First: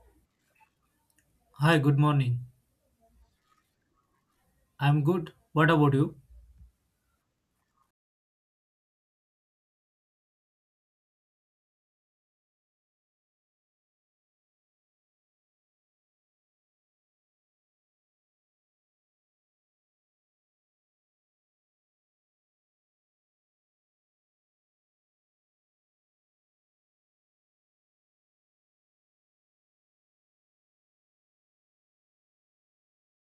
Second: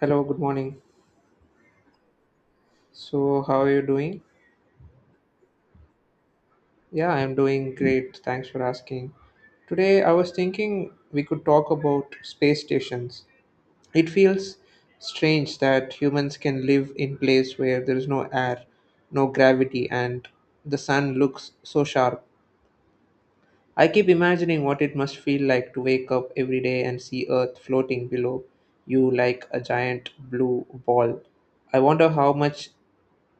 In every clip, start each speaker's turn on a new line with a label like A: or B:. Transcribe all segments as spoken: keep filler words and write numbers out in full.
A: Hello, good morning.
B: Hi, good morning.
A: So, how are you doing?
B: I'm good. What about you?
A: Yeah, I'm doing great. Thanks for asking. Today, I was thinking we could talk about space stations. It feels strange that humans can live in place where there is no air, no gravity, and the sun looks so sharp. I keep imagining what it must feel like to wake up every day and see Earth floating below you like a giant blue ball. I wonder how much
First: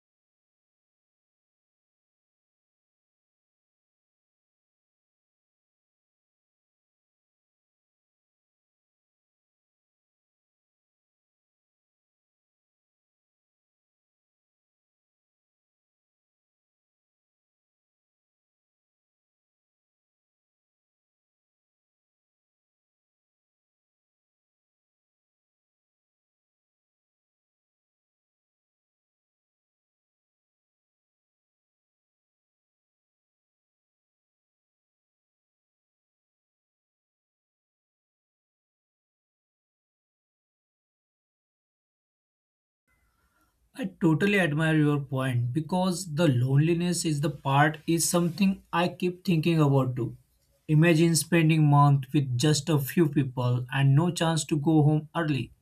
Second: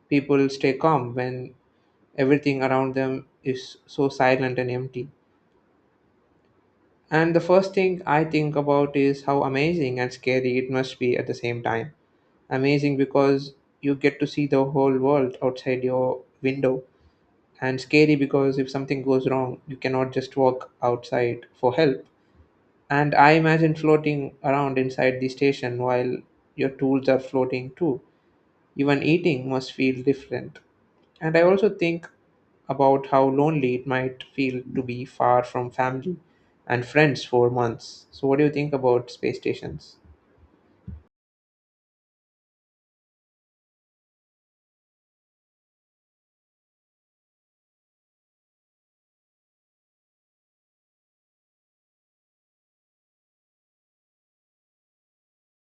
A: people stay calm when everything around them is so silent and empty. And the first thing I think about is how amazing and scary it must be at the same time. Amazing because you get to see the whole world outside your window, and scary because if something goes wrong, you cannot just walk outside for help. And I imagine floating around inside the station while your tools are floating too. Even eating must feel different. And I also think about how lonely it might feel to be far from family and friends for months. So, what do you think about space stations?
B: I totally admire your point because the loneliness is the part is something I keep thinking about too. Imagine spending month with just a few people and no chance to go home early.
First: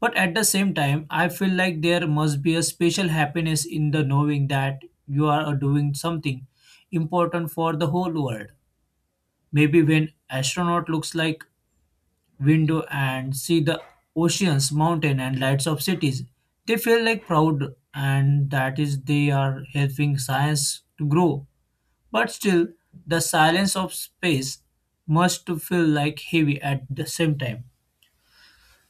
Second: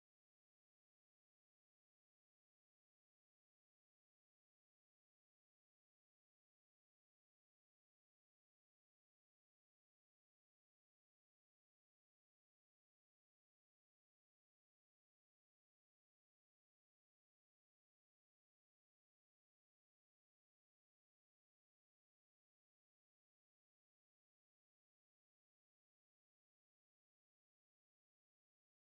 B: But at the same time, I feel like there must be a special happiness in the knowing that you are doing something important for the whole world. Maybe when astronaut looks like window and see the oceans, mountain and lights of cities. They feel like proud and that is they are helping science to grow. But still the silence of space must feel like heavy at the same time.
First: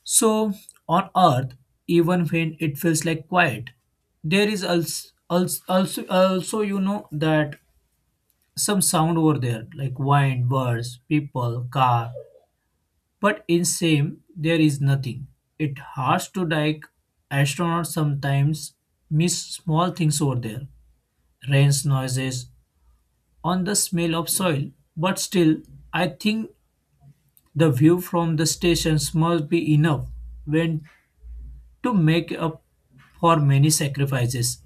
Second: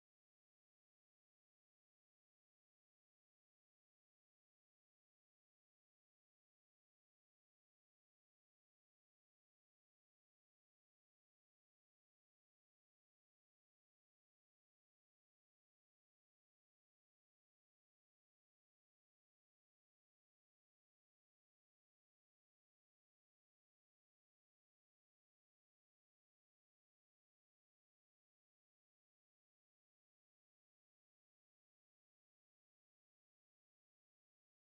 B: So on earth even when it feels like quiet there is also also, also you know that some sound over there like wind birds people car but in same, there is nothing. It hurts to like astronauts sometimes miss small things over there. Rain's noises on the smell of soil. But still, I think the view from the stations must be enough when to make up for many sacrifices.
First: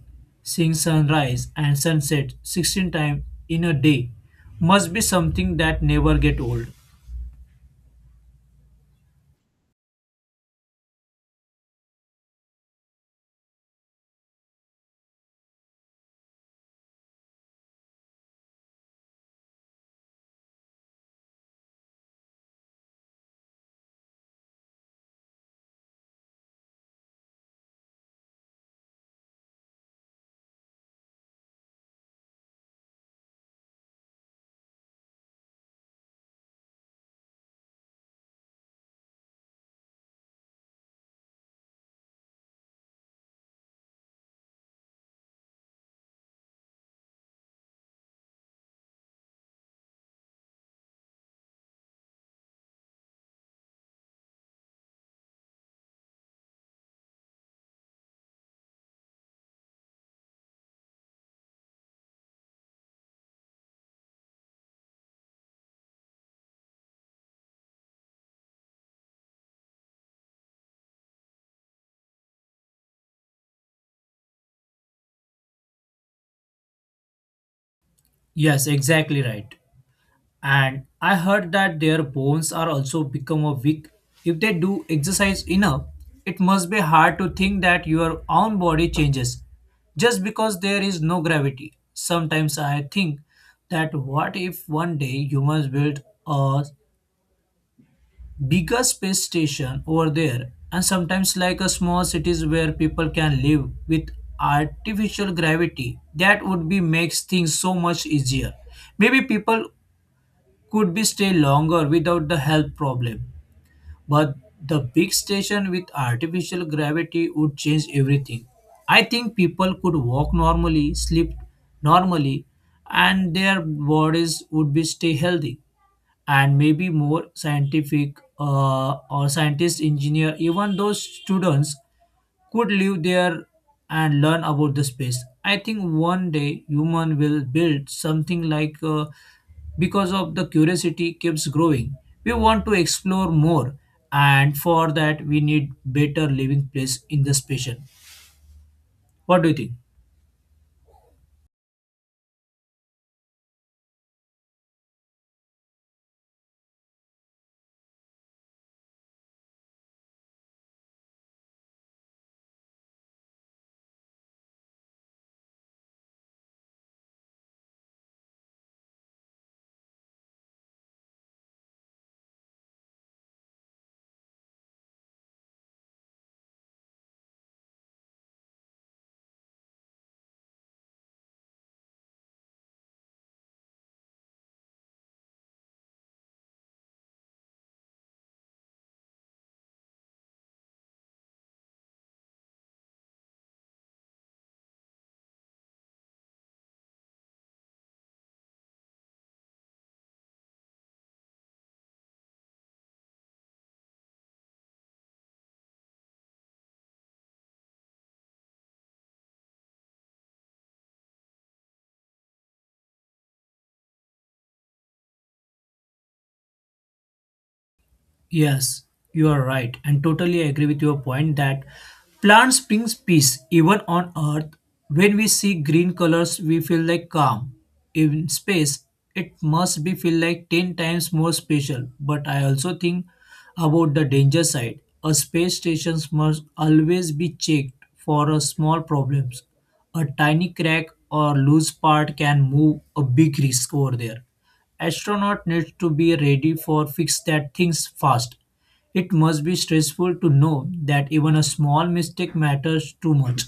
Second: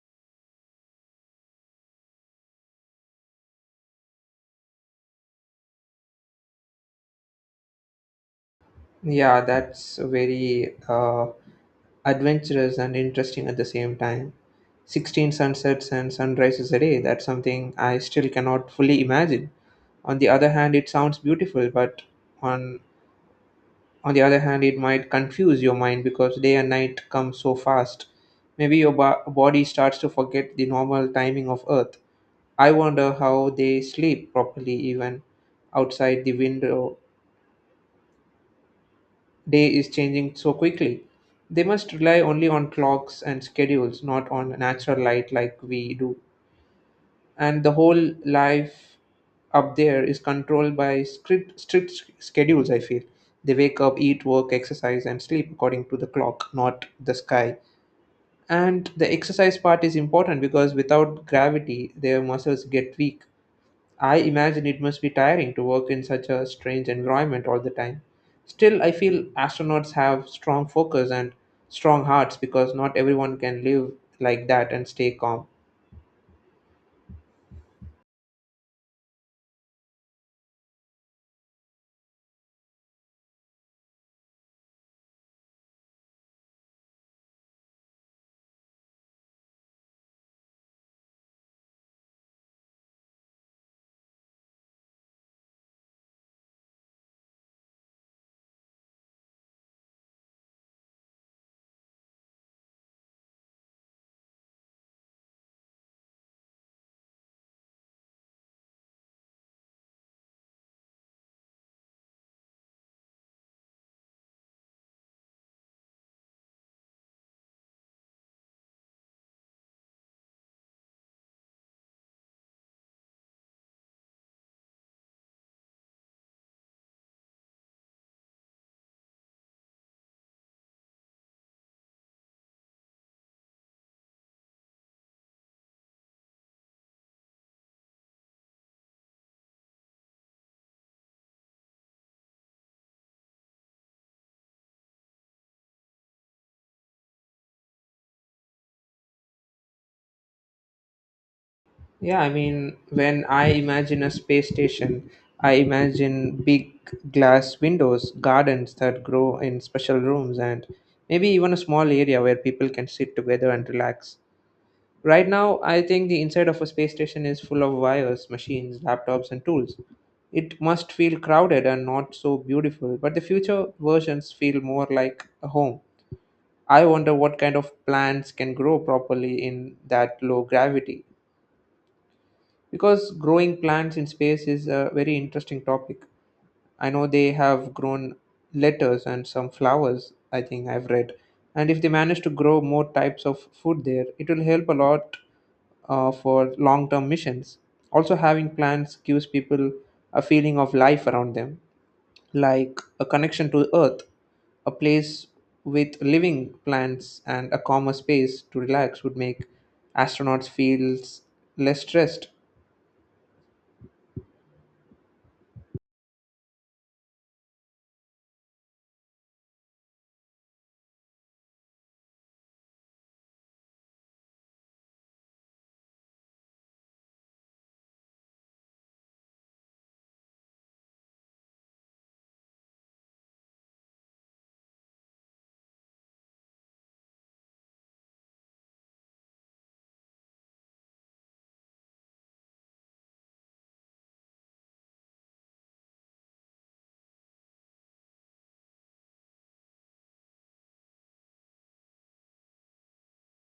B: Seeing sunrise and sunset sixteen times in a day must be something that never get old.
A: Yeah, that's very uh, adventurous and interesting at the same time. sixteen sunsets and sunrises a day, that's something I still cannot fully imagine. On the other hand, it sounds beautiful, but on On the other hand, it might confuse your mind because day and night come so fast. Maybe your bo- body starts to forget the normal timing of Earth. I wonder how they sleep properly even outside the window. Day is changing so quickly. They must rely only on clocks and schedules, not on natural light like we do. And the whole life up there is controlled by strict strict schedules, I feel. They wake up, eat, work, exercise, and sleep according to the clock, not the sky. And the exercise part is important because without gravity their muscles get weak. I imagine it must be tiring to work in such a strange environment all the time. Still, I feel astronauts have strong focus and strong hearts because not everyone can live like that and stay calm.
B: Yes, exactly right. And I heard that their bones are also become a weak if they do exercise enough. It must be hard to think that your own body changes just because there is no gravity. Sometimes I think that what if one day humans build a bigger space station over there and sometimes like a small cities where people can live with artificial gravity that would be makes things so much easier. Maybe people could be stay longer without the health problem. But the big station with artificial gravity would change everything. I think people could walk normally, sleep normally, and their bodies would be stay healthy and maybe more scientific uh, or scientist engineer even those students could live there and learn about the space. I think one day human will build something like uh, because of the curiosity keeps growing. We want to explore more and for that we need better living place in the station. What do you think?
A: Yeah, I mean, when I imagine a space station, I imagine big glass windows, gardens that grow in special rooms, and maybe even a small area where people can sit together and relax. Right now, I think the inside of a space station is full of wires, machines, laptops, and tools. It must feel crowded and not so beautiful, but the future versions feel more like a home. I wonder what kind of plants can grow properly in that low gravity because growing plants in space is a very interesting topic. I know they have grown letters and some flowers, I think I've read. And if they manage to grow more types of food there, it will help a lot uh, for long term missions. Also, having plants gives people a feeling of life around them, like a connection to Earth, a place with living plants, and a calmer space to relax would make astronauts feel less stressed.
B: Yes, you are right, and totally agree with your point that plants brings peace even on earth. When we see green colors, we feel like calm. In space, it must be feel like ten times more special. But I also think about the danger side. A space station must always be checked for a small problems. A tiny crack or loose part can move a big risk over there. Astronaut needs to be ready for fix that things fast. It must be stressful to know that even a small mistake matters too much.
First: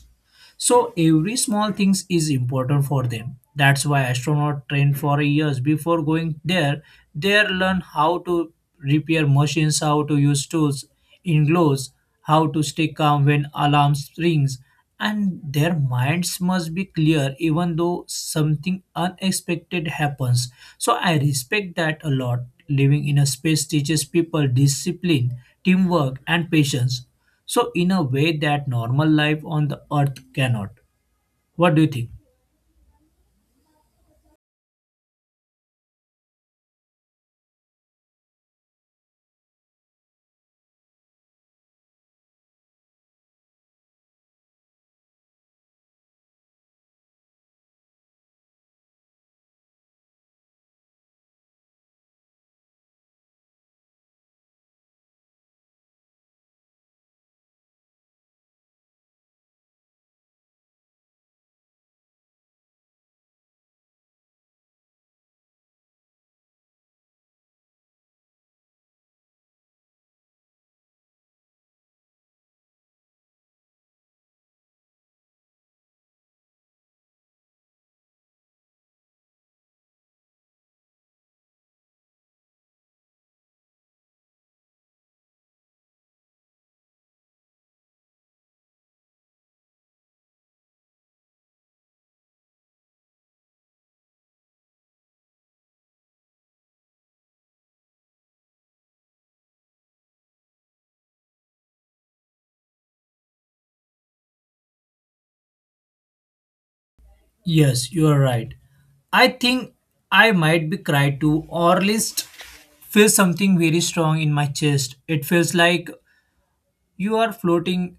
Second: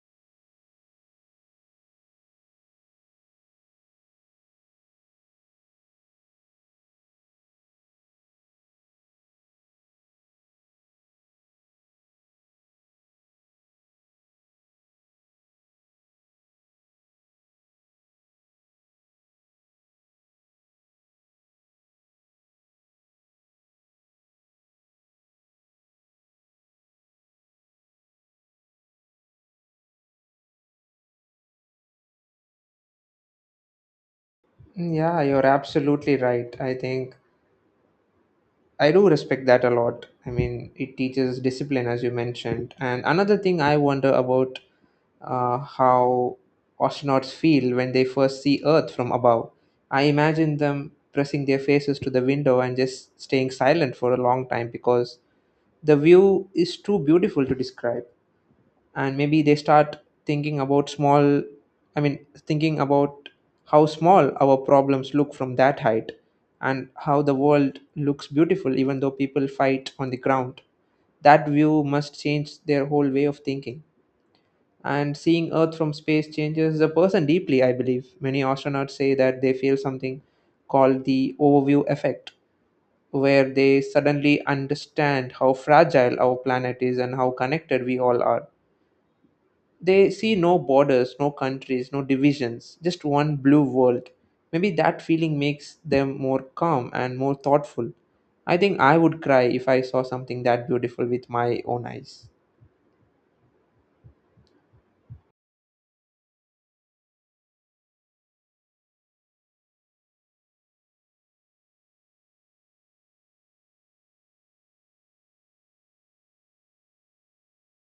B: So every small things is important for them. That's why astronaut train for years before going there. They learn how to repair machines, how to use tools in gloves, how to stay calm when alarms rings, and their minds must be clear even though something unexpected happens. So I respect that a lot. Living in a space teaches people discipline, teamwork, and patience. So, in a way that normal life on the earth cannot. What do you think?
A: Yeah, you're absolutely right. I think I do respect that a lot. I mean, it teaches discipline, as you mentioned. And another thing I wonder about uh, how astronauts feel when they first see Earth from above. I imagine them pressing their faces to the window and just staying silent for a long time because the view is too beautiful to describe. And maybe they start thinking about small i mean thinking about how small our problems look from that height and how the world looks beautiful even though people fight on the ground. That view must change their whole way of thinking. And seeing Earth from space changes the person deeply. I believe many astronauts say that they feel something called the overview effect, where they suddenly understand how fragile our planet is and how connected we all are. They see no borders, no countries, no divisions, just one blue world. Maybe that feeling makes them more calm and more thoughtful. I think I would cry if I saw something that beautiful with my own eyes.
B: Yes, you are right. I think I might be cried to or at least feel something very strong in my chest. It feels like you are floating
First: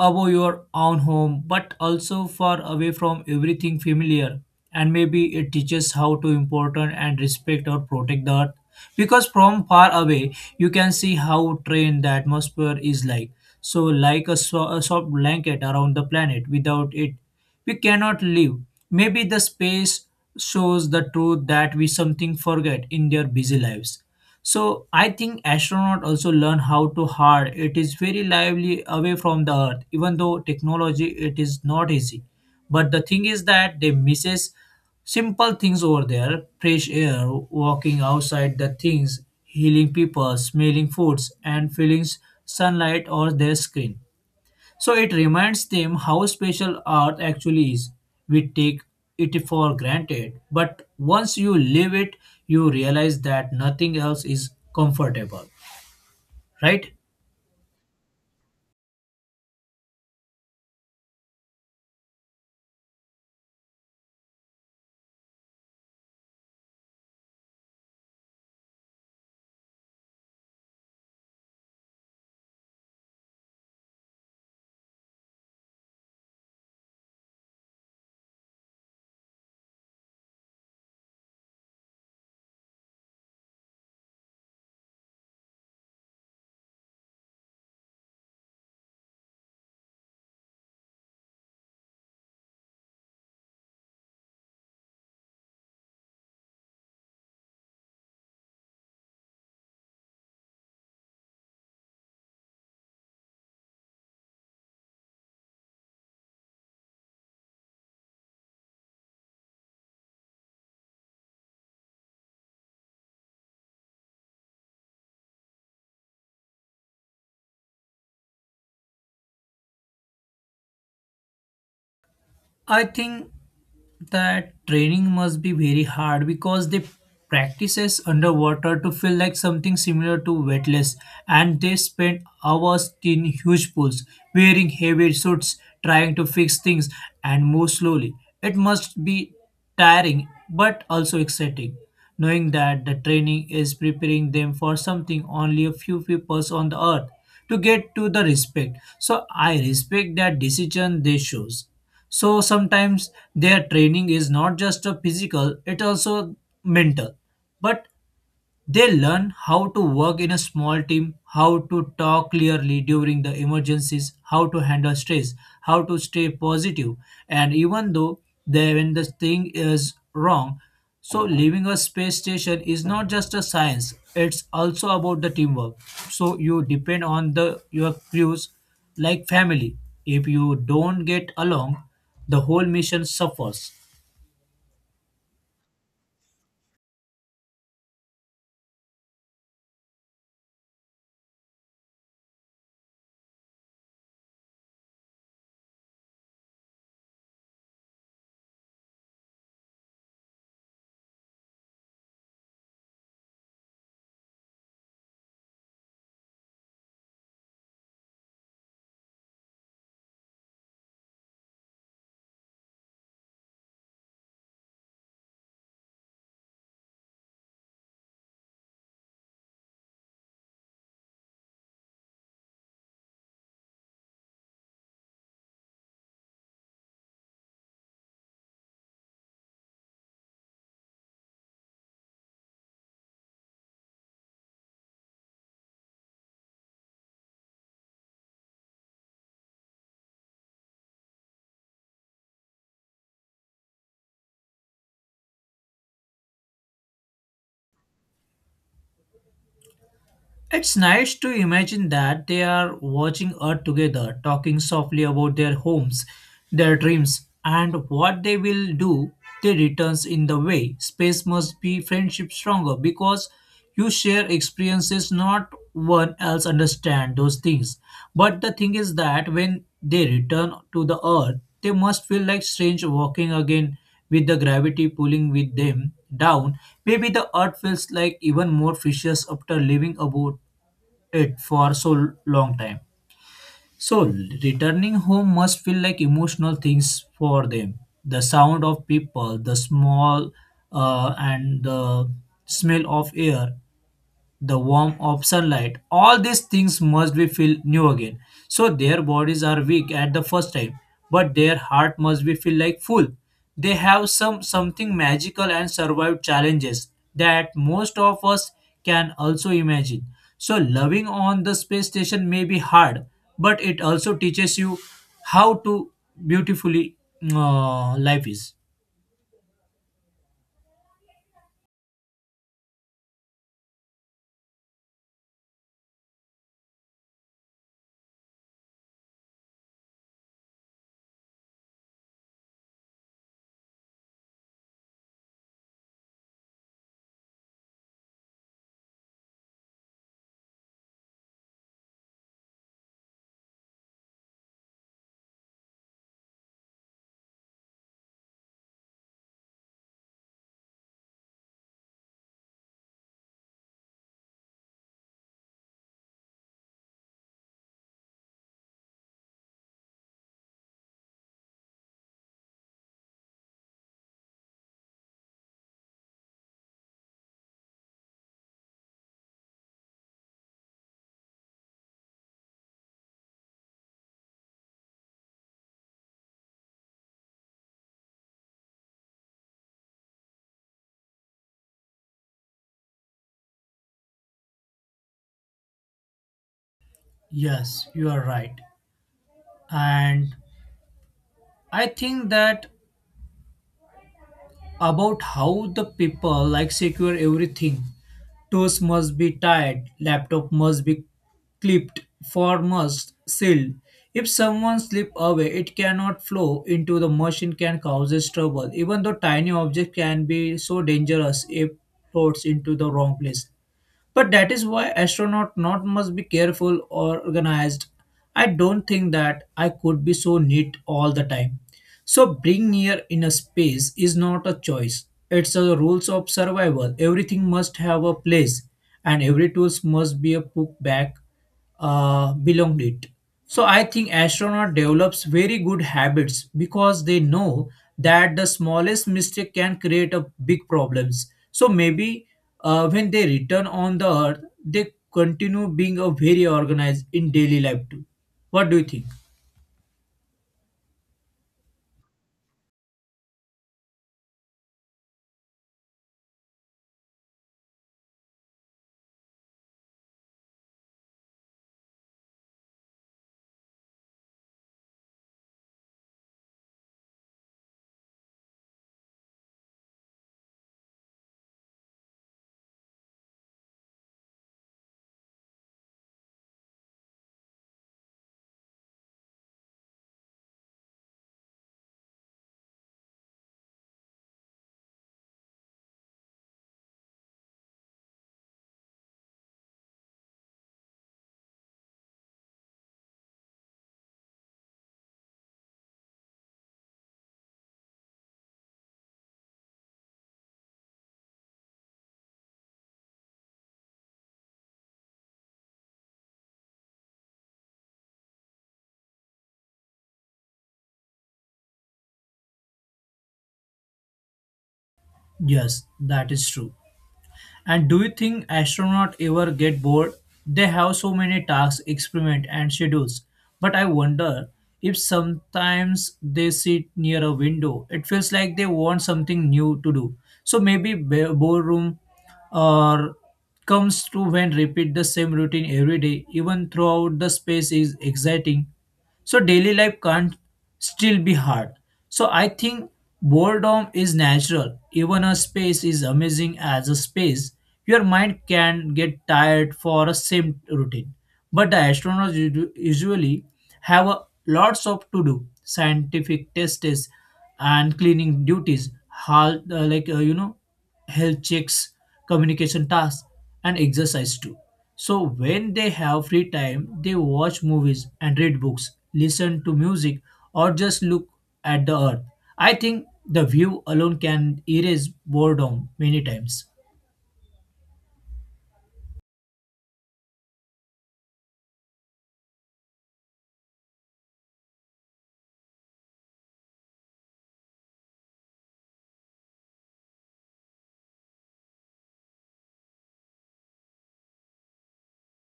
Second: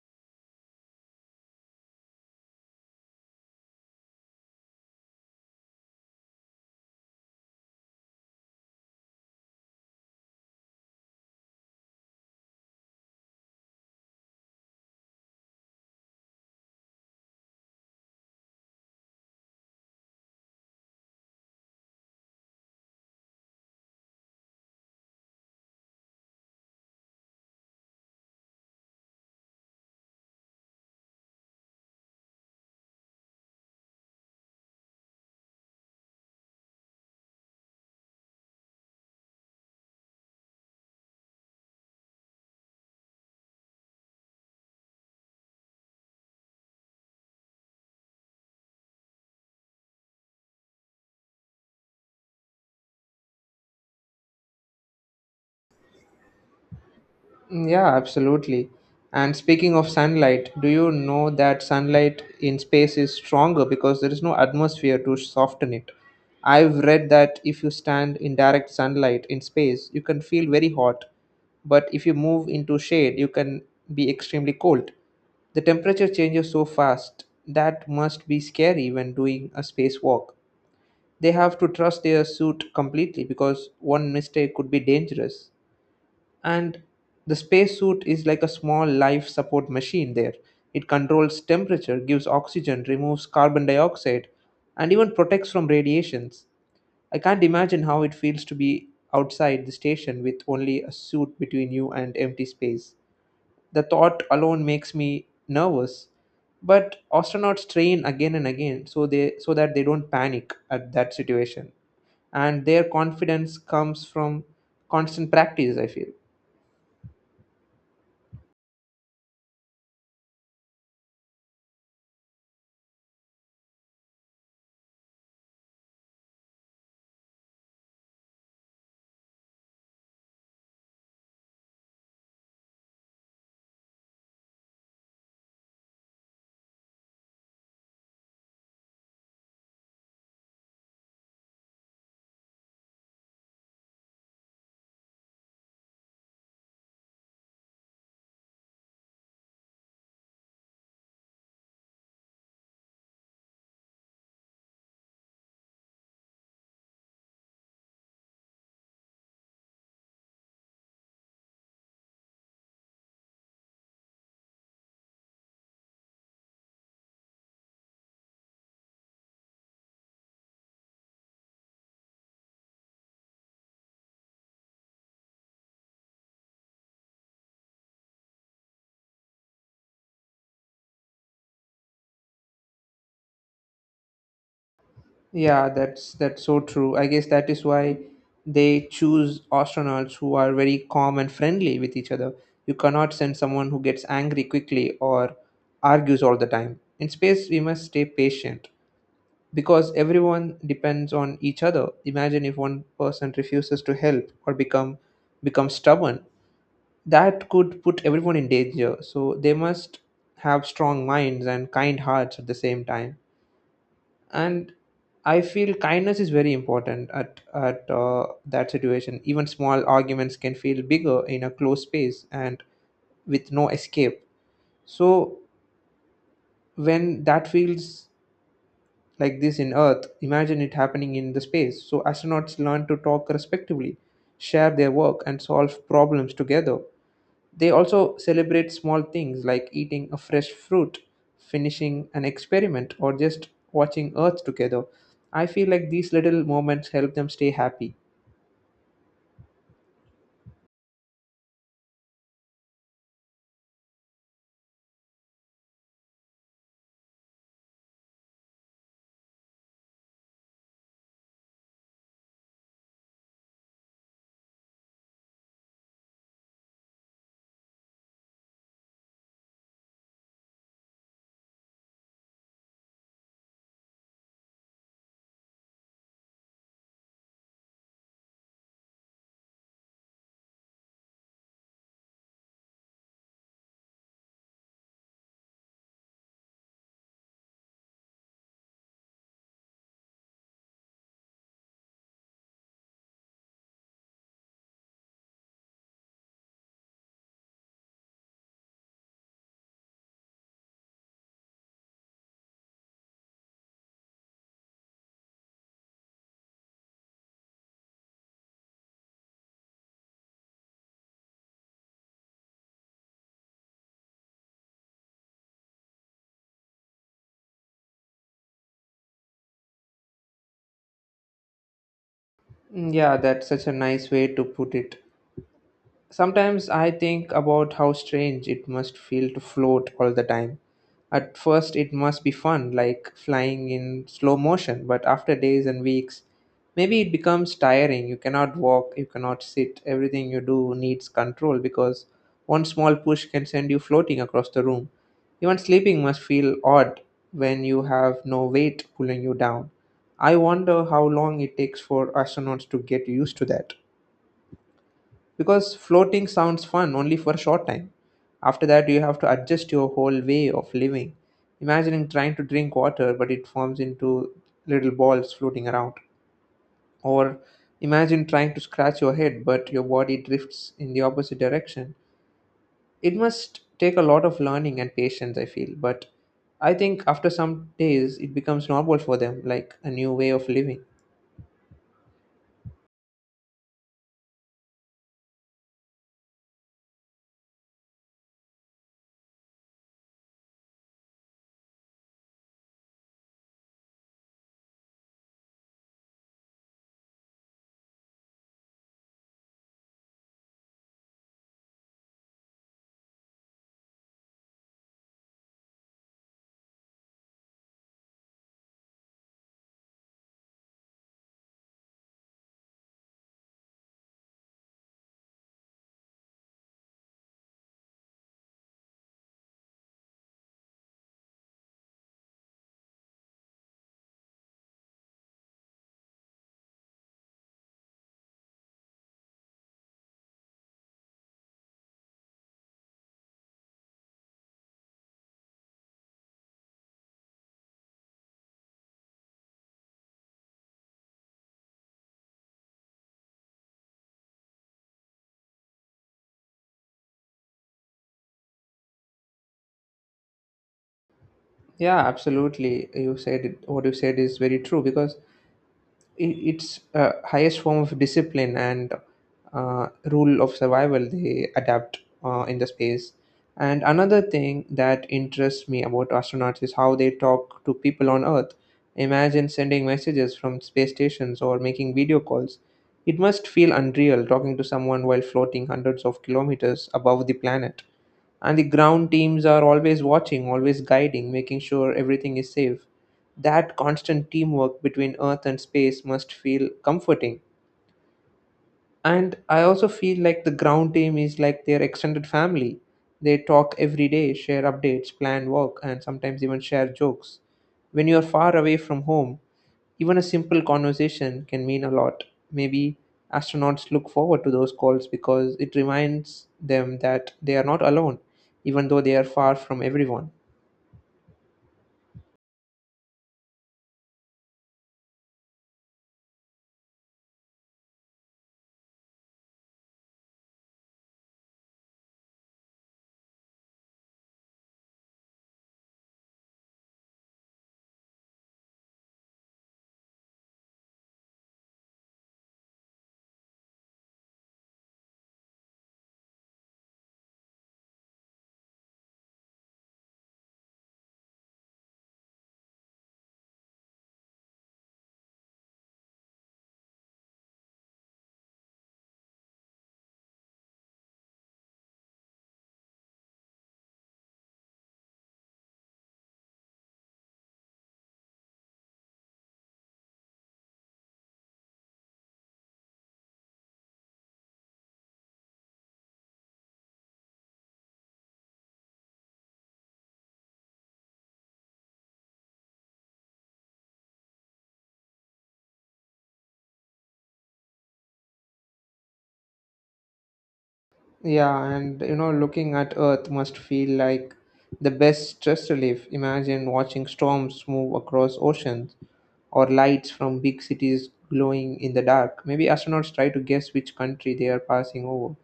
B: above your own home, but also far away from everything familiar. And maybe it teaches how to important and respect or protect the earth. Because from far away, you can see how trained the atmosphere is like. So, like a, so- a soft blanket around the planet, without it, we cannot live. Maybe the space shows the truth that we something forget in their busy lives. So I think astronauts also learn how to hard. It is very lively away from the Earth, even though technology it is not easy. But the thing is that they misses simple things over there: fresh air, walking outside the things, healing people, smelling foods, and feeling sunlight or their screen. So it reminds them how special art actually is. We take it for granted, but once you live it, you realize that nothing else is comfortable, right?
A: Mm, yeah, absolutely. And speaking of sunlight, do you know that sunlight in space is stronger because there is no atmosphere to soften it? I've read that if you stand in direct sunlight in space, you can feel very hot, but if you move into shade, you can be extremely cold. The temperature changes so fast that must be scary when doing a spacewalk. They have to trust their suit completely because one mistake could be dangerous, and the spacesuit is like a small life support machine there. It controls temperature, gives oxygen, removes carbon dioxide, and even protects from radiations. I can't imagine how it feels to be outside the station with only a suit between you and empty space. The thought alone makes me nervous. But astronauts train again and again so they so that they don't panic at that situation. And their confidence comes from constant practice, I feel.
B: I think that training must be very hard because they practices underwater to feel like something similar to wetlands and they spend hours in huge pools wearing heavy suits trying to fix things and move slowly. It must be tiring but also exciting knowing that the training is preparing them for something only a few people on the earth to get to the respect. So I respect that decision they chose. So sometimes their training is not just a physical, it also mental. But they learn how to work in a small team, how to talk clearly during the emergencies, how to handle stress, how to stay positive, and even though they, when the thing is wrong, so leaving a space station is not just a science; it's also about the teamwork. So you depend on the your crews like family. If you don't get along, the whole mission suffers.
A: Yeah, that's that's so true. I guess that is why they choose astronauts who are very calm and friendly with each other. You cannot send someone who gets angry quickly or argues all the time. In space, we must stay patient because everyone depends on each other. Imagine if one person refuses to help or become becomes stubborn. That could put everyone in danger. So they must have strong minds and kind hearts at the same time. And I feel kindness is very important at at uh, that situation. Even small arguments can feel bigger in a closed space and with no escape. So when that feels like this in Earth, imagine it happening in the space. So astronauts learn to talk respectively, share their work, and solve problems together. They also celebrate small things like eating a fresh fruit, finishing an experiment, or just watching Earth together. I feel like these little moments help them stay happy.
B: It's nice to imagine that they are watching Earth together, talking softly about their homes, their dreams, and what they will do. They returns in the way. Space must be friendship stronger because you share experiences not one else understand those things. But the thing is that when they return to the earth, they must feel like strange walking again with the gravity pulling with them down, maybe the earth feels like even more precious after living about it for so long time. So returning home must feel like emotional things for them. The sound of people, the small uh, and the smell of air, the warmth of sunlight all these things must be feel new again. So their bodies are weak at the first time, but their heart must be feel like full. They have some something magical and survive challenges that most of us can also imagine. So loving on the space station may be hard, but it also teaches you how to beautifully uh, life is.
A: Mm, yeah, that's such a nice way to put it. Sometimes I think about how strange it must feel to float all the time. At first, it must be fun, like flying in slow motion, but after days and weeks, maybe it becomes tiring. You cannot walk, you cannot sit, everything you do needs control because one small push can send you floating across the room. Even sleeping must feel odd when you have no weight pulling you down. I wonder how long it takes for astronauts to get used to that because floating sounds fun only for a short time. After that, you have to adjust your whole way of living. Imagining trying to drink water, but it forms into little balls floating around. Or imagine trying to scratch your head, but your body drifts in the opposite direction. It must take a lot of learning and patience, I feel, but I think after some days it becomes normal for them, like a new way of living.
B: Yes, you are right. And I think that about how the people like secure everything. Toes must be tied, laptop must be clipped, form must sealed. If someone slip away, it cannot flow into the machine can causes trouble. Even though tiny object can be so dangerous if floats into the wrong place. But that is why astronaut not must be careful or organized. I don't think that I could be so neat all the time. So being near in a space is not a choice. It's a rules of survival. Everything must have a place and every tools must be a put back uh, belonged it. So I think astronaut develops very good habits because they know that the smallest mistake can create a big problems. So maybe uh, when they return on the earth, they continue being a very organized in daily life too. What do you think?
A: Yeah, absolutely. You said it, what you said is very true because i- it's a highest form of discipline and uh, rule of survival they adapt uh, in the space. And another thing that interests me about astronauts is how they talk to people on Earth. Imagine sending messages from space stations or making video calls. It must feel unreal talking to someone while floating hundreds of kilometers above the planet. And the ground teams are always watching, always guiding, making sure everything is safe. That constant teamwork between Earth and space must feel comforting. And I also feel like the ground team is like their extended family. They talk every day, share updates, plan work, and sometimes even share jokes. When you are far away from home, even a simple conversation can mean a lot. Maybe astronauts look forward to those calls because it reminds them that they are not alone, even though they are far from everyone.
B: Yes, that is true. And do you think astronauts ever get bored? They have so many tasks, experiments, and schedules. But I wonder if sometimes they sit near a window. It feels like they want something new to do. So maybe ba- boredom or comes to when repeat the same routine every day, even throughout the space is exciting. So daily life can't still be hard. So I think boredom is natural. Even a space is amazing as a space. Your mind can get tired for a same routine. But the astronauts usu- usually have a, lots of to do, scientific tests and cleaning duties, hal- uh, like uh, you know health checks, communication tasks, and exercise too. So when they have free time, they watch movies and read books, listen to music, or just look at the earth. I think the view alone can erase boredom many times.
A: Yeah, and you know, looking at Earth must feel like the best stress relief. Imagine watching storms move across oceans or lights from big cities glowing in the dark. Maybe astronauts try to guess which country they are passing over.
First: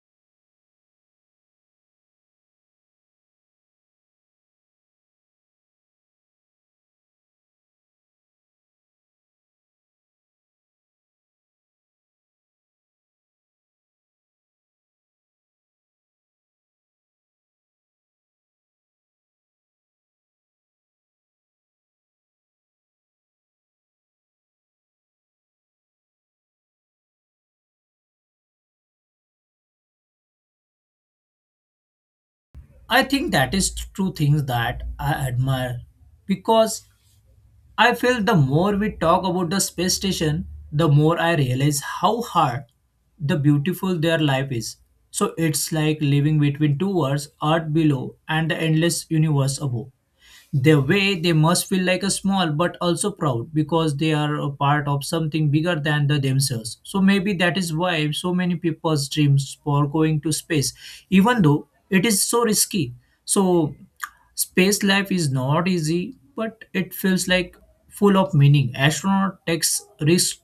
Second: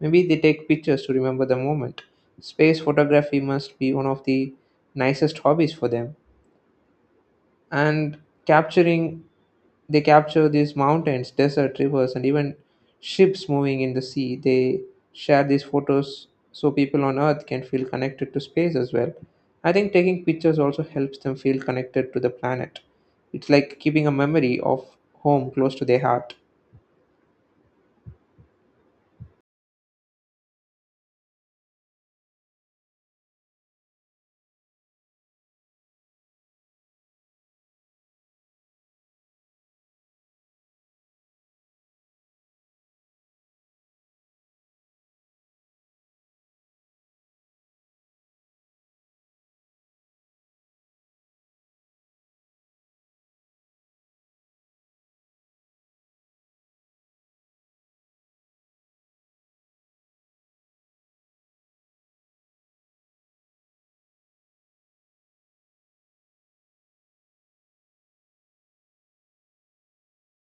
A: Maybe they take pictures to remember the moment. Space photography must be one of the nicest hobbies for them. And capturing they capture these mountains, desert rivers, and even ships moving in the sea. They share these photos so people on Earth can feel connected to space as well. I think taking pictures also helps them feel connected to the planet. It's like keeping a memory of home close to their heart.
B: I think that is two things that I admire because I feel the more we talk about the space station, the more I realize how hard the beautiful their life is. So it's like living between two worlds, Earth below and the endless universe above. The way they must feel like a small but also proud because they are a part of something bigger than the themselves. So maybe that is why so many people's dreams for going to space even though it is so risky. So space life is not easy but it feels like full of meaning. Astronaut takes risk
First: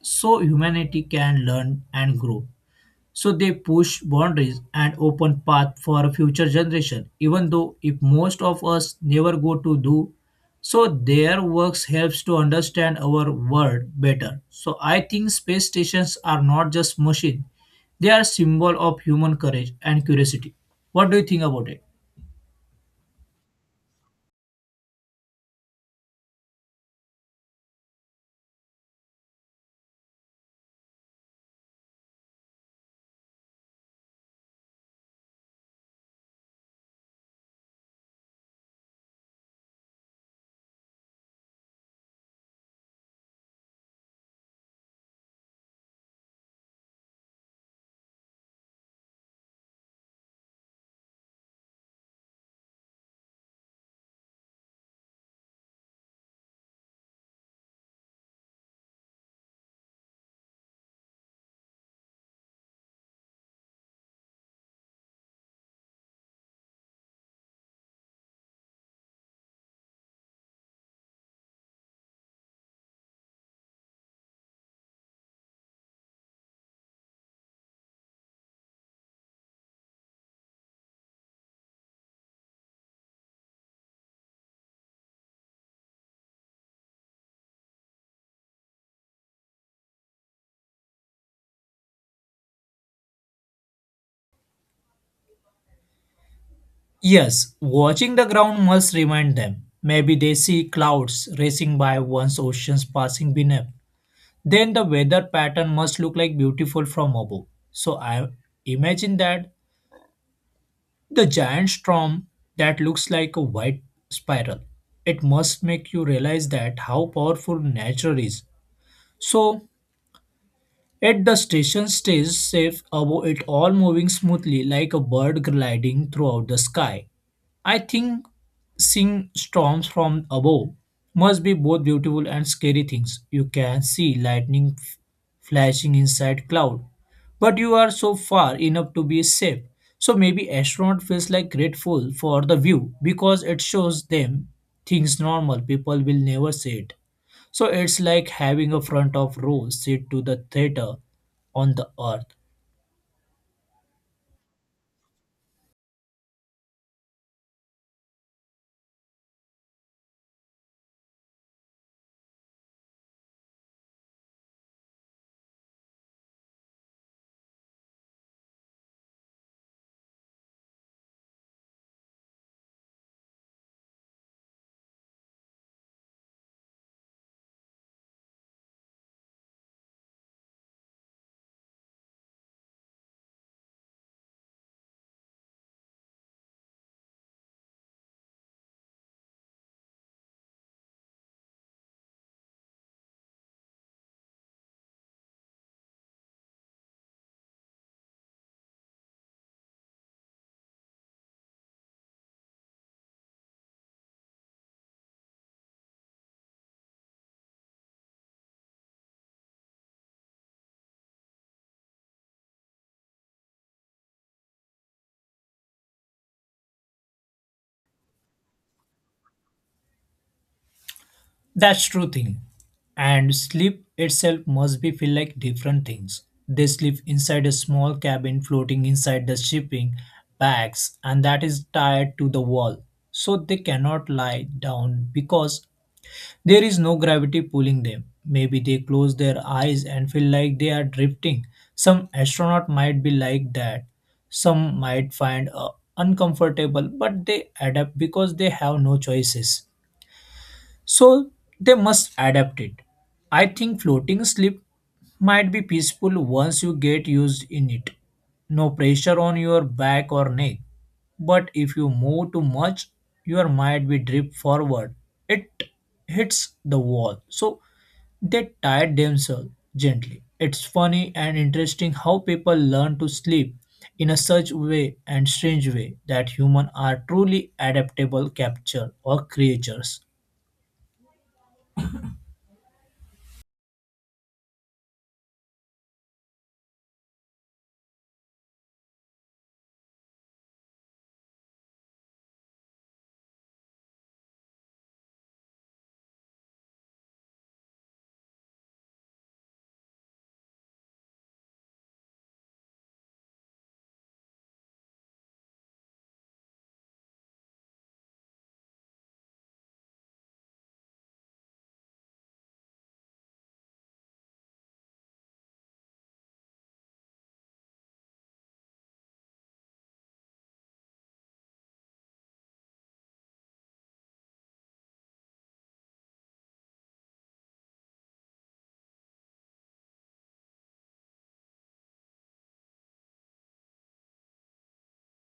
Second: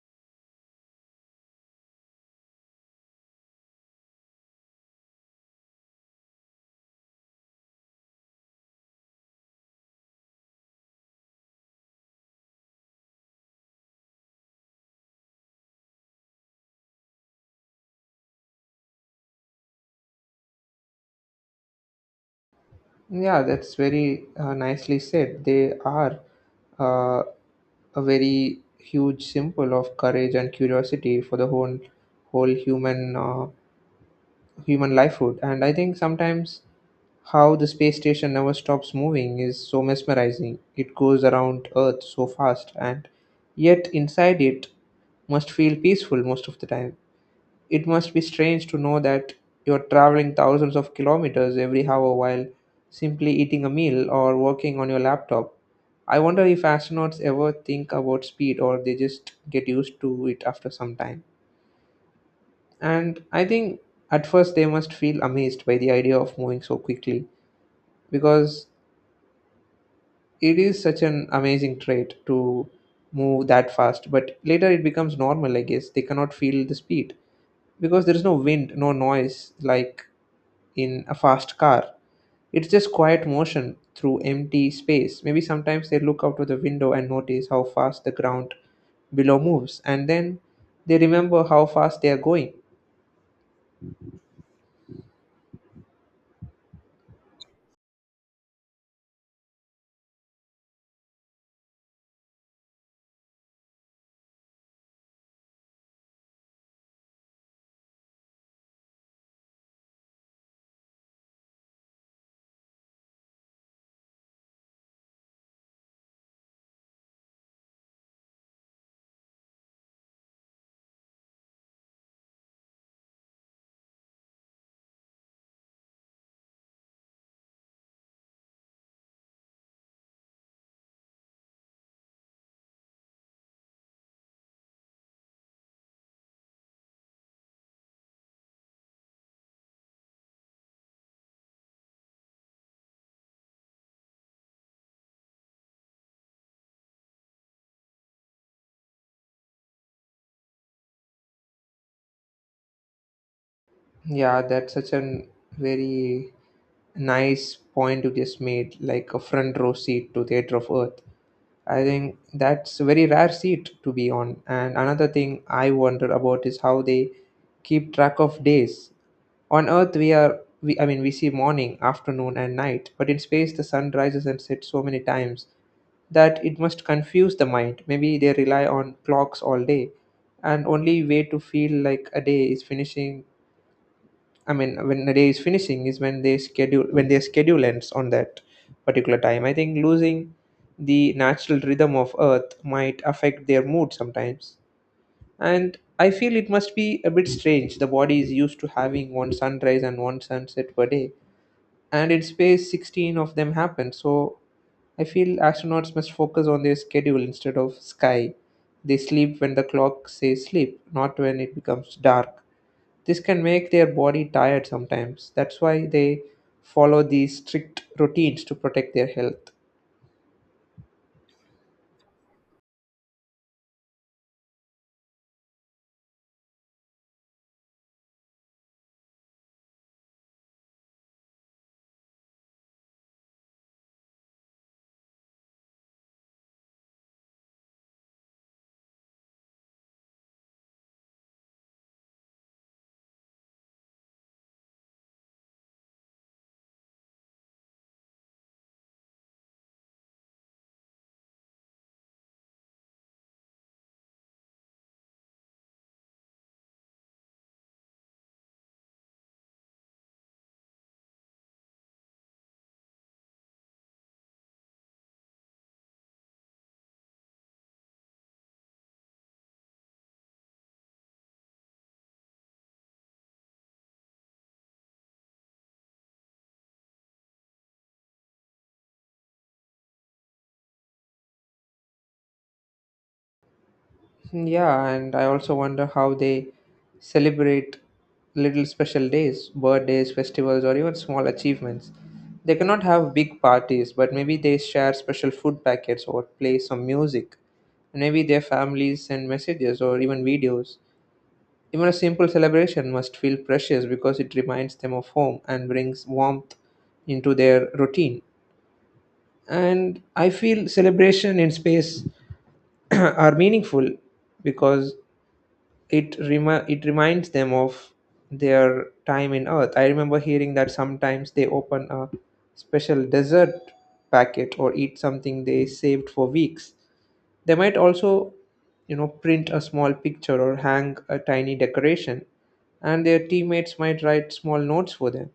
B: so humanity can learn and grow. So they push boundaries and open path for future generation, even though if most of us never go to do. So their works helps to understand our world better. So I think space stations are not just machine; they are symbol of human courage and curiosity. What do you think about it?
A: Yeah, that's very uh, nicely said. They are uh, a very huge symbol of courage and curiosity for the whole whole human uh, human lifehood. And I think sometimes how the space station never stops moving is so mesmerizing. It goes around Earth so fast, and yet inside it must feel peaceful most of the time. It must be strange to know that you're traveling thousands of kilometers every hour while simply eating a meal or working on your laptop. I wonder if astronauts ever think about speed or they just get used to it after some time. And I think at first they must feel amazed by the idea of moving so quickly because it is such an amazing trait to move that fast. But later it becomes normal, I guess. They cannot feel the speed because there is no wind, no noise like in a fast car. It's just quiet motion through empty space. Maybe sometimes they look out of the window and notice how fast the ground below moves, and then they remember how fast they are going.
B: Yes, watching the ground must remind them. Maybe they see clouds racing by once oceans passing beneath. Then the weather pattern must look like beautiful from above. So I imagine that the giant storm that looks like a white spiral. It must make you realize that how powerful nature is. So at the station stays safe above it all moving smoothly like a bird gliding throughout the sky. I think seeing storms from above must be both beautiful and scary things. You can see lightning f- flashing inside cloud, but you are so far enough to be safe. So maybe astronaut feels like grateful for the view because it shows them things normal people will never see it. So it's like having a front of row seat to the theater on the earth.
A: Yeah, that's such an very nice point you just made, like a front row seat to Theatre of Earth. I think that's a very rare seat to be on. And another thing I wonder about is how they keep track of days. On Earth, we are, we, I mean, we see morning, afternoon, and night, but in space, the sun rises and sets so many times that it must confuse the mind. Maybe they rely on clocks all day, and only way to feel like a day is finishing, I mean, when the day is finishing is when they schedule when their schedule ends on that particular time. I think losing the natural rhythm of Earth might affect their mood sometimes, and I feel it must be a bit strange. The body is used to having one sunrise and one sunset per day, and in space, sixteen of them happen. So I feel astronauts must focus on their schedule instead of sky. They sleep when the clock says sleep, not when it becomes dark. This can make their body tired sometimes. That's why they follow these strict routines to protect their health.
B: That's true thing. And sleep itself must be feel like different things. They sleep inside a small cabin floating inside the shipping bags and that is tied to the wall. So they cannot lie down because there is no gravity pulling them. Maybe they close their eyes and feel like they are drifting. Some astronaut might be like that. Some might find uh, uncomfortable, but they adapt because they have no choices. So they must adapt it. I think floating sleep might be peaceful once you get used in it. No pressure on your back or neck. But if you move too much, your mind will drift forward. It hits the wall. So they tired themselves gently. It's funny and interesting how people learn to sleep in a such way and strange way that humans are truly adaptable capture or creatures.
A: Yeah, and I also wonder how they celebrate little special days, birthdays, festivals, or even small achievements. They cannot have big parties, but maybe they share special food packets or play some music. And maybe their families send messages or even videos. Even a simple celebration must feel precious because it reminds them of home and brings warmth into their routine. And I feel celebration in space are meaningful because it remi- it reminds them of their time in Earth. I remember hearing that sometimes they open a special dessert packet or eat something they saved for weeks. They might also, you know, print a small picture or hang a tiny decoration, and their teammates might write small notes for them.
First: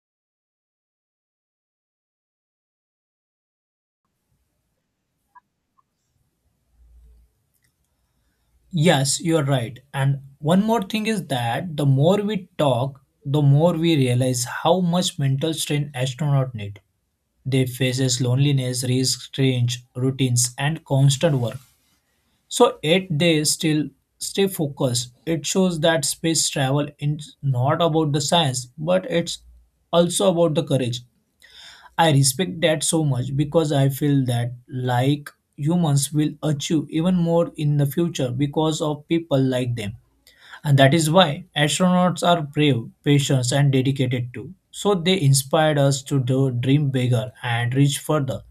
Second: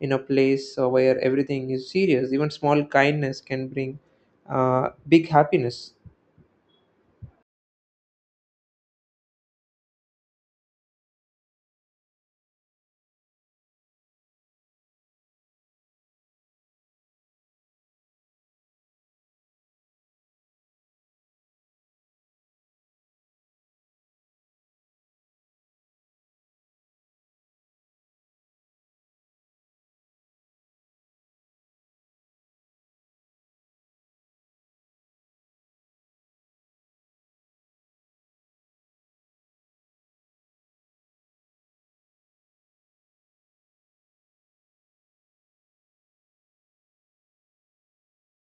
A: In a place uh, where everything is serious, even small kindness can bring uh, big happiness.
B: Yes, you're right. And one more thing is that the more we talk, the more we realize how much mental strain astronauts need. They faces loneliness, risk, strange routines, and constant work. So yet they still stay focused. It shows that space travel is not about the science, but it's also about the courage. I respect that so much because I feel that like humans will achieve even more in the future because of people like them. And that is why astronauts are brave, patient, and dedicated too. So they inspired us to do, dream bigger and reach further.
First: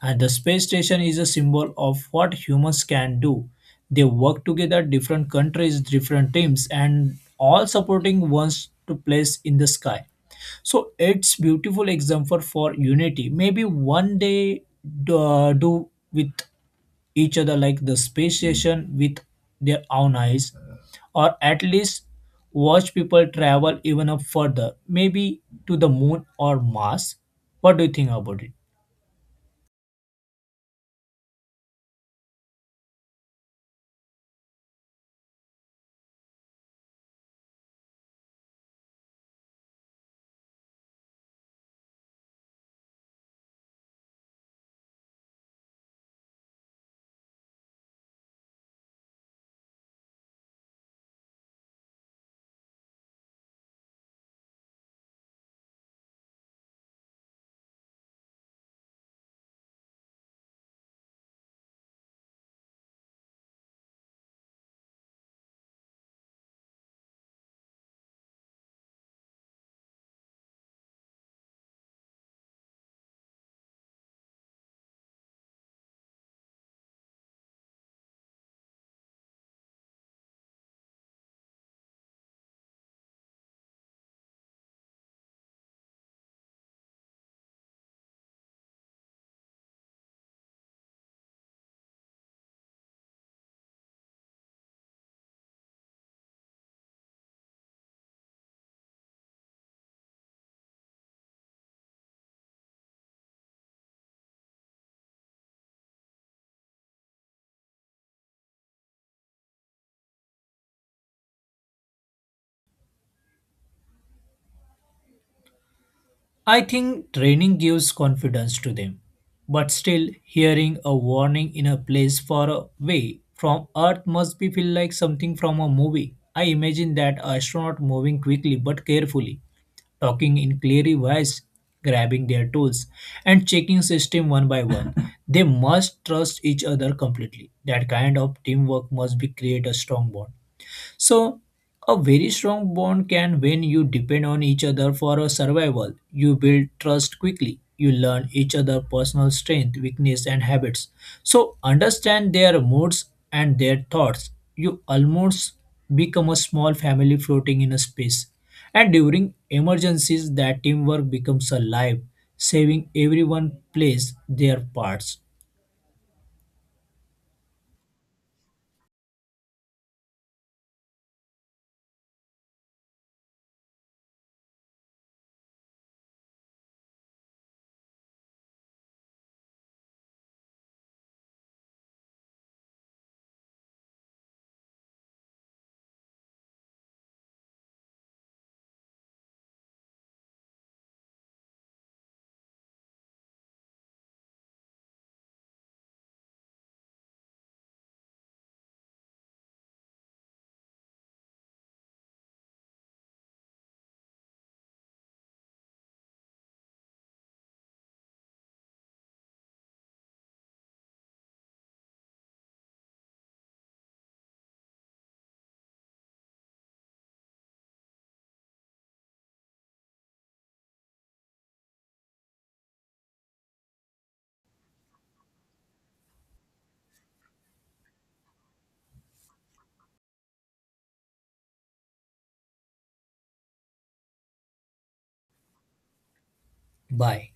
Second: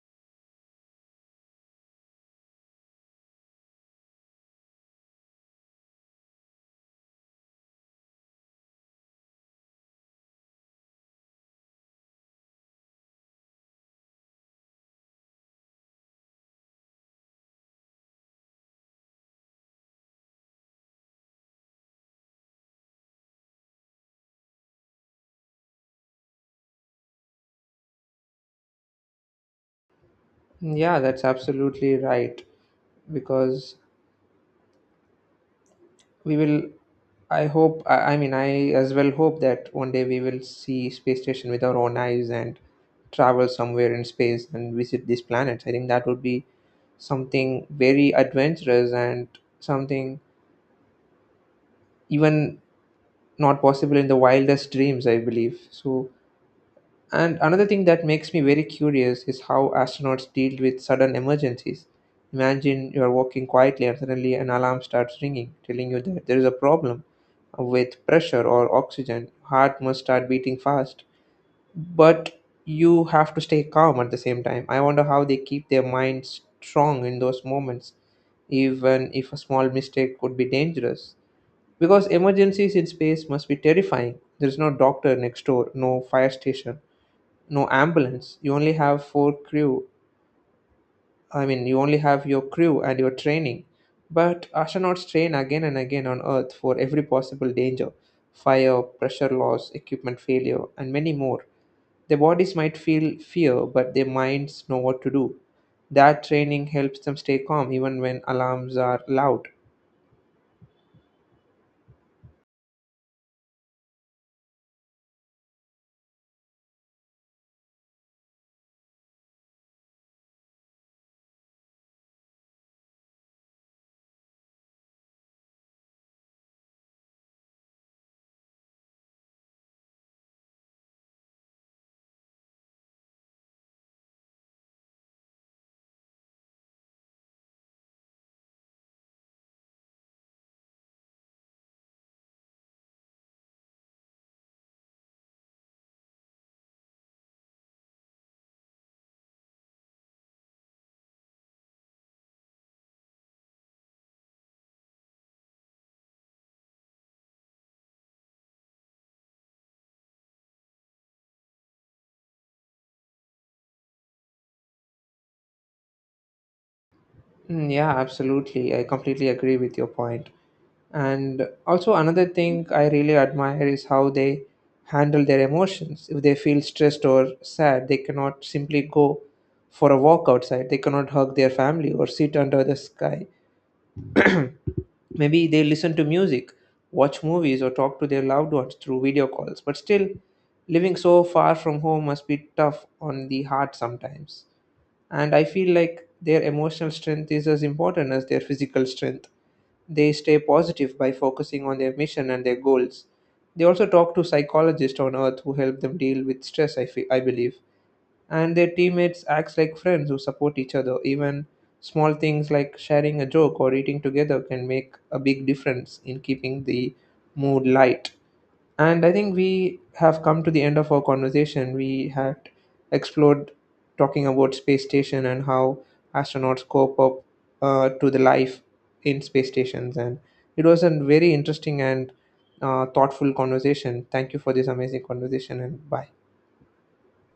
B: And the space station is a symbol of what humans can do. They work together, different countries, different teams, and all supporting ones to place in the sky, so it's beautiful example for unity maybe one day do, uh, do with each other like the space station with their own eyes, or at least watch people travel even up further, maybe to the moon or mars. What do you think about it?
A: Mm, yeah, that's absolutely right. Because we will I hope I I mean, I as well hope that one day we will see space station with our own eyes and travel somewhere in space and visit these planets. I think that would be something very adventurous and something even not possible in the wildest dreams, I believe so. And another thing that makes me very curious is how astronauts deal with sudden emergencies. Imagine you are walking quietly and suddenly an alarm starts ringing, telling you that there is a problem with pressure or oxygen. Heart must start beating fast, but you have to stay calm at the same time. I wonder how they keep their minds strong in those moments, even if a small mistake could be dangerous. Because emergencies in space must be terrifying. There is no doctor next door, no fire station, no ambulance. You only have four crew i mean you only have your crew and your training. But astronauts train again and again on Earth for every possible danger: fire, pressure loss, equipment failure, and many more. Their bodies might feel fear, but their minds know what to do. That training helps them stay calm even when alarms are loud.
B: I think training gives confidence to them, but still hearing a warning in a place far away from Earth must be feel like something from a movie. I imagine that astronaut moving quickly but carefully, talking in clear voice, grabbing their tools, and checking system one by one. They must trust each other completely. That kind of teamwork must be create a strong bond. So, a very strong bond can when you depend on each other for a survival. You build trust quickly. You learn each other personal strength, weakness, and habits. So, understand their moods and their thoughts. You almost become a small family floating in a space. And during emergencies, that teamwork becomes alive, saving everyone plays their parts.
A: Mm, yeah, absolutely. I completely agree with your point. And also, another thing I really admire is how they handle their emotions. If they feel stressed or sad, they cannot simply go for a walk outside, they cannot hug their family or sit under the sky. Maybe they listen to music, watch movies, or talk to their loved ones through video calls. But still, living so far from home must be tough on the heart sometimes, and I feel like their emotional strength is as important as their physical strength. They stay positive by focusing on their mission and their goals. They also talk to psychologists on Earth who help them deal with stress, i, feel, I believe, and their teammates act like friends who support each other. Even small things like sharing a joke or eating together can make a big difference in keeping the mood light. And I think we have come to the end of our conversation. We had explored talking about space station and how astronauts cope up uh, to the life in space stations. And it was a very interesting and uh, thoughtful conversation. Thank you for this amazing conversation and bye.
B: Bye.